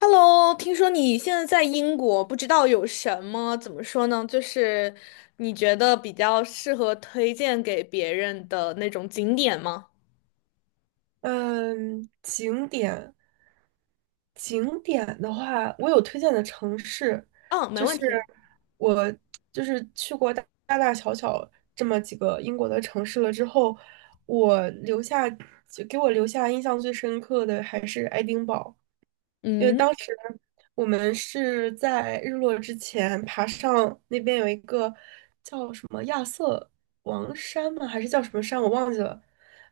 Hello，听说你现在在英国，不知道有什么，怎么说呢？就是你觉得比较适合推荐给别人的那种景点吗？嗯，景点。景点的话，我有推荐的城市。嗯，没就问是题。我去过大大小小这么几个英国的城市了之后，我留下就给我留下印象最深刻的还是爱丁堡。因为嗯，当时我们是在日落之前爬上那边，有一个叫什么亚瑟王山吗？还是叫什么山？我忘记了。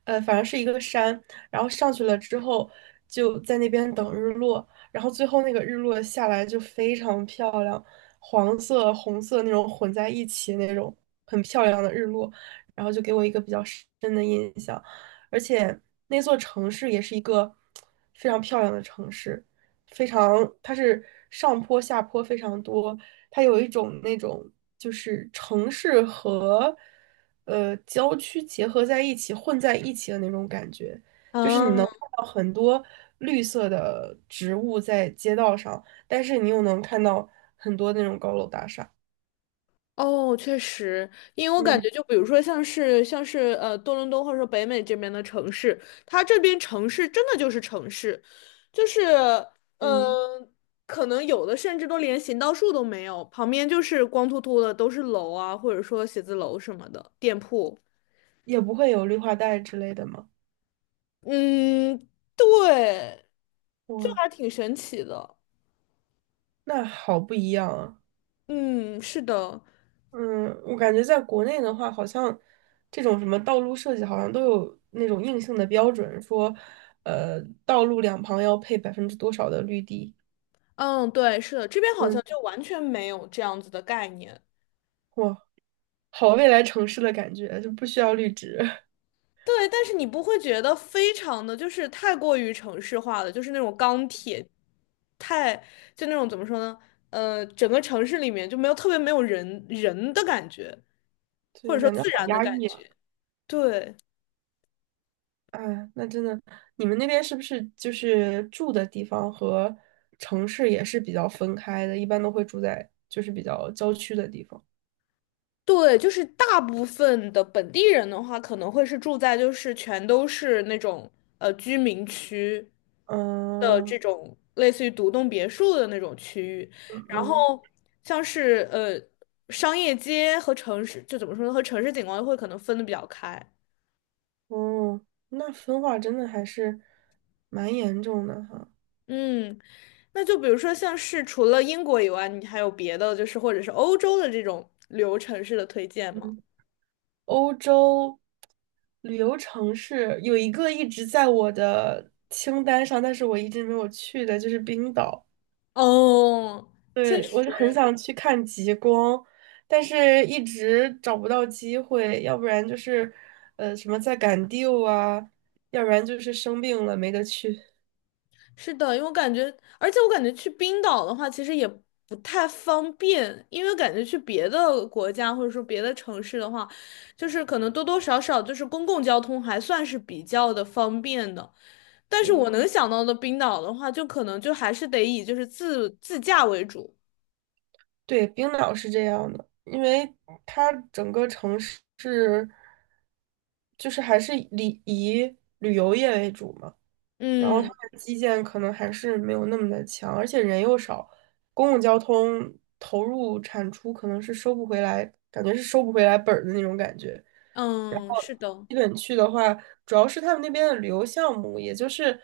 反正是一个山，然后上去了之后就在那边等日落，然后最后那个日落下来就非常漂亮，黄色、红色那种混在一起那种很漂亮的日落，然后就给我一个比较深的印象。而且那座城市也是一个非常漂亮的城市。非常，它是上坡下坡非常多，它有一种那种就是城市和郊区结合在一起、混在一起的那种感觉，就是你啊，能看到很多绿色的植物在街道上，但是你又能看到很多那种高楼大厦。哦，确实，因为我感嗯觉，就比如说像是多伦多或者说北美这边的城市，它这边城市真的就是城市，就是嗯，呃，可能有的甚至都连行道树都没有，旁边就是光秃秃的都是楼啊，或者说写字楼什么的店铺。也不会有绿化带之类的吗？嗯，对，这哇，还挺神奇的。那好不一样啊！嗯，是的，嗯，我感觉在国内的话，好像这种什么道路设计，好像都有那种硬性的标准，说，道路两旁要配百分之多少的绿地。嗯，对，是的，这边好像嗯，就完全没有这样子的概念。哇，好未来城市的感觉，就不需要绿植。对，但是你不会觉得非常的就是太过于城市化了，就是那种钢铁，太就那种怎么说呢？整个城市里面就没有特别没有人的感觉，或者对，说感觉自好然的压感抑啊！觉。对。哎，那真的，你们那边是不是就是住的地方和城市也是比较分开的？一般都会住在就是比较郊区的地方。对，就是大部分的本地人的话，可能会是住在就是全都是那种居民区的嗯这种类似于独栋别墅的那种区域，嗯然嗯。后像是商业街和城市，就怎么说呢，和城市景观会可能分的比较开。哦，那分化真的还是蛮严重的哈。嗯，那就比如说像是除了英国以外，你还有别的就是或者是欧洲的这种旅游城市的推荐吗？嗯，欧洲旅游城市有一个一直在我的清单上，但是我一直没有去的，就是冰岛。哦，确对，我是很实。想去看极光，但是一直找不到机会，要不然就是什么在赶 due 啊，要不然就是生病了没得去。是的，因为我感觉，而且我感觉去冰岛的话，其实也不太方便，因为感觉去别的国家或者说别的城市的话，就是可能多多少少就是公共交通还算是比较的方便的。但是我对。能想到的冰岛的话，就可能就还是得以就是自驾为主。对，冰岛是这样的，因为它整个城市是就是还是以旅游业为主嘛，然后它嗯的基建可能还是没有那么的强，而且人又少，公共交通投入产出可能是收不回来，感觉是收不回来本儿的那种感觉。然嗯，后是的，基本去的话，主要是他们那边的旅游项目，也就是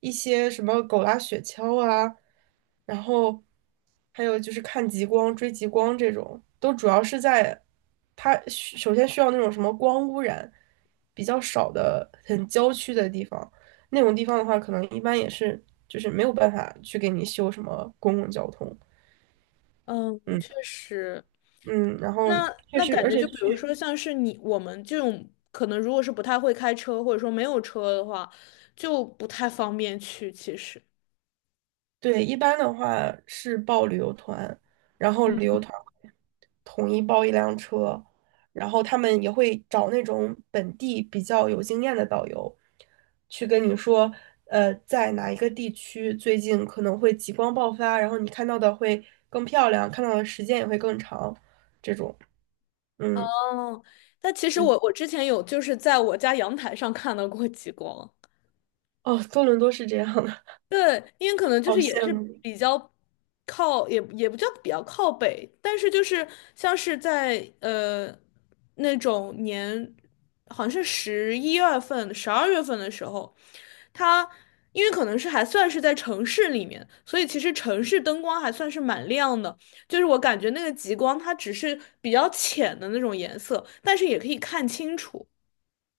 一些什么狗拉雪橇啊，然后还有就是看极光、追极光这种，都主要是在它首先需要那种什么光污染比较少的、很郊区的地方，那种地方的话，可能一般也是就是没有办法去给你修什么公共交通。嗯，嗯确实。嗯，然后那确那实，感而觉且就比去如说像是你我们这种可能如果是不太会开车或者说没有车的话，就不太方便去。其实，对，一般的话是报旅游团，然后旅游团统一包一辆车，然后他们也会找那种本地比较有经验的导游，去跟你说，在哪一个地区最近可能会极光爆发，然后你看到的会更漂亮，看到的时间也会更长，这种，嗯，嗯，但其实对，我之前有就是在我家阳台上看到过极光。哦，多伦多是这样的。对，因为可能 就好是也羡是慕。比较靠，也不叫比较靠北，但是就是像是在那种年，好像是11月份、12月份的时候，它因为可能是还算是在城市里面，所以其实城市灯光还算是蛮亮的，就是我感觉那个极光它只是比较浅的那种颜色，但是也可以看清楚。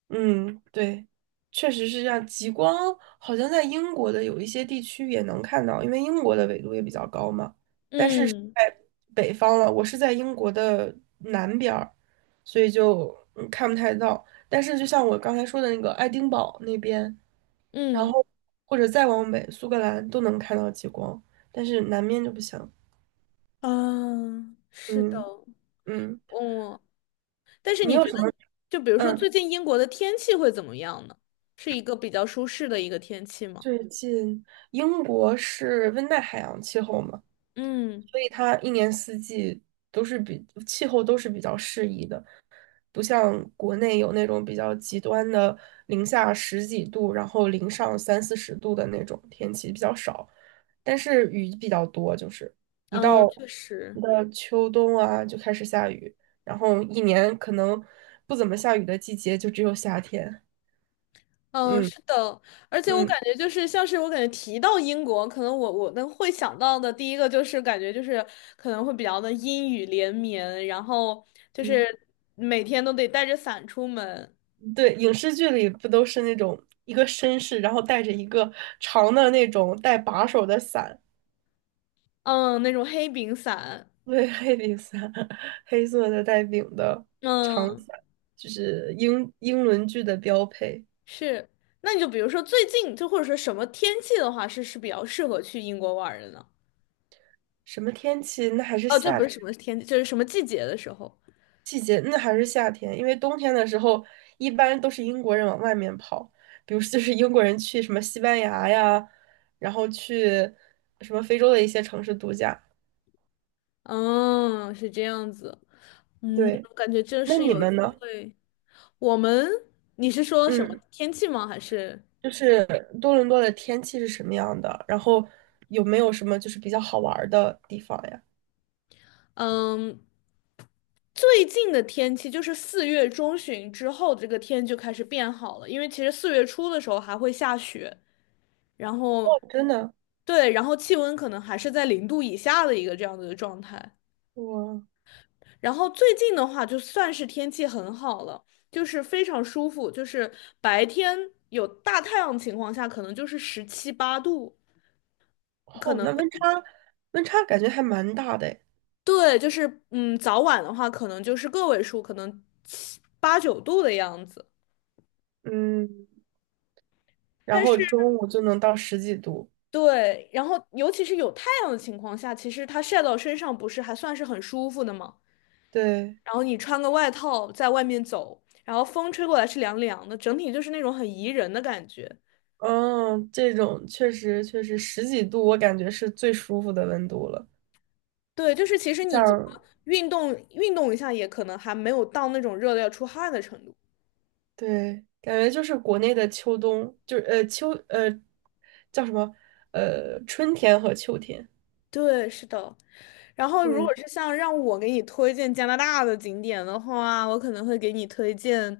嗯，对，确实是这样。极光好像在英国的有一些地区也能看到，因为英国的纬度也比较高嘛。但是嗯在北方了，我是在英国的南边儿，所以就嗯看不太到。但是就像我刚才说的那个爱丁堡那边，然嗯后或者再往北，苏格兰都能看到极光，但是南面就不行。啊，是的，嗯嗯，嗯，但是你你有觉什得，么？就比如说嗯，最近英国的天气会怎么样呢？是一个比较舒适的一个天气吗？最近英国是温带海洋气候吗？嗯所以它一年四季都是比气候都是比较适宜的，不像国内有那种比较极端的零下十几度，然后零上三四十度的那种天气比较少，但是雨比较多，就是一到嗯，确实，一到秋冬啊就开始下雨，然后一年可能不怎么下雨的季节就只有夏天。嗯，嗯是的，而且我嗯。感觉就是像是我感觉提到英国，可能我能会想到的第一个就是感觉就是可能会比较的阴雨连绵，然后就嗯是每天都得带着伞出门，对，影视剧里不都是那种一个绅士，然后带着一个长的那种带把手的伞，嗯，那种黑柄伞，对，黑柄伞。黑色的带柄的长嗯，伞，就是英伦剧的标配。是。那你就比如说最近就或者说什么天气的话，是比较适合去英国玩儿的呢？什么天气？那还是哦，这夏不天是什么天，就是什么季节的时候。季节，那还是夏天，因为冬天的时候一般都是英国人往外面跑，比如说就是英国人去什么西班牙呀，然后去什么非洲的一些城市度假。嗯，是这样子。嗯，对，我感觉这那是你有机们呢？会。我们，你是说什么嗯。天气吗？还是就是多伦多的天气是什么样的？然后有没有什么就是比较好玩儿的地方呀？嗯，最近的天气就是4月中旬之后，这个天就开始变好了。因为其实4月初的时候还会下雪，然哦，后真的，对，然后气温可能还是在0度以下的一个这样子的状态。我然后最近的话，就算是天气很好了，就是非常舒服，就是白天有大太阳情况下，可能就是十七八度，可哦，能那温差感觉还蛮大的诶。对，就是嗯，早晚的话，可能就是个位数，可能七八九度的样子。嗯，然但后是中午就能到十几度，对，然后尤其是有太阳的情况下，其实它晒到身上不是还算是很舒服的吗？对，然后你穿个外套在外面走，然后风吹过来是凉凉的，整体就是那种很宜人的感觉。嗯，这种确实十几度，我感觉是最舒服的温度了。对，就是其实你怎么像运动运动一下，也可能还没有到那种热的要出汗的程度。对，感觉就是国内的秋冬，就是呃秋呃叫什么春天和秋天，对，是的。然后，如果对。是像让我给你推荐加拿大的景点的话，我可能会给你推荐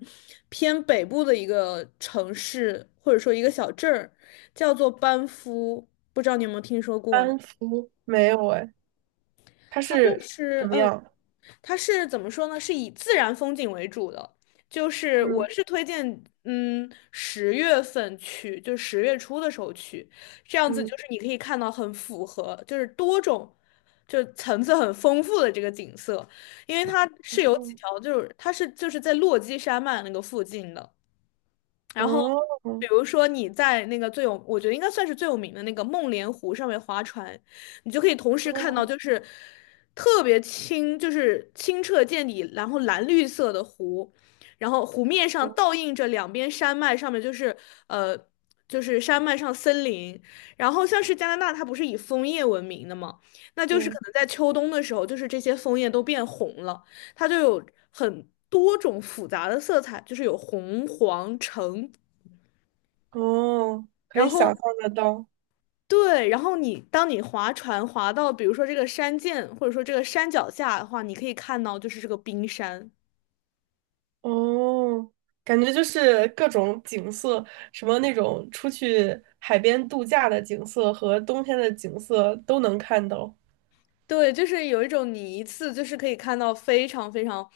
偏北部的一个城市，或者说一个小镇儿，叫做班夫。不知道你有没有听说过呢？安福没有哎，它它就是什是么嗯。样？它是怎么说呢？是以自然风景为主的，就是我嗯是推荐，嗯，10月份去，就10月初的时候去，这样子嗯就是你可以看到很符合，就是多种，就层次很丰富的这个景色，因为它是有几嗯，条，就是它是就是在落基山脉那个附近的。然后，哦比如说你在那个最有，我觉得应该算是最有名的那个梦莲湖上面划船，你就可以同时哦看到就是特别清，就是清澈见底，然后蓝绿色的湖，然后湖面上哦，倒映着两边山脉，上面就是呃就是山脉上森林，然后像是加拿大，它不是以枫叶闻名的吗？那就是可对，能在秋冬的时候，就是这些枫叶都变红了。它就有很多种复杂的色彩，就是有红、黄、橙，哦，可然以想象后 得到，对，然后你当你划船划到，比如说这个山涧或者说这个山脚下的话，你可以看到就是这个冰山，哦，感觉就是各种景色，什么那种出去海边度假的景色和冬天的景色都能看到。对，就是有一种你一次就是可以看到非常非常。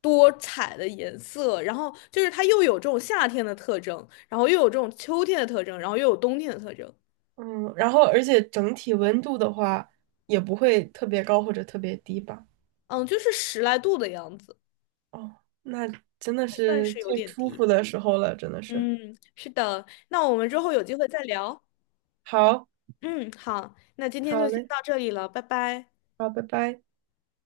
多彩的颜色，然后就是它又有这种夏天的特征，然后又有这种秋天的特征，然后又有冬天的特征，嗯，然后而且整体温度的话，也不会特别高或者特别低吧？嗯，就是十来度的样子，哦，那真的还算是是有最点舒低。服的时候了，真的是。嗯，是的，那我们之后有机会再聊。好，嗯，好，那今天好就先嘞，到这里了，拜拜。好，拜拜。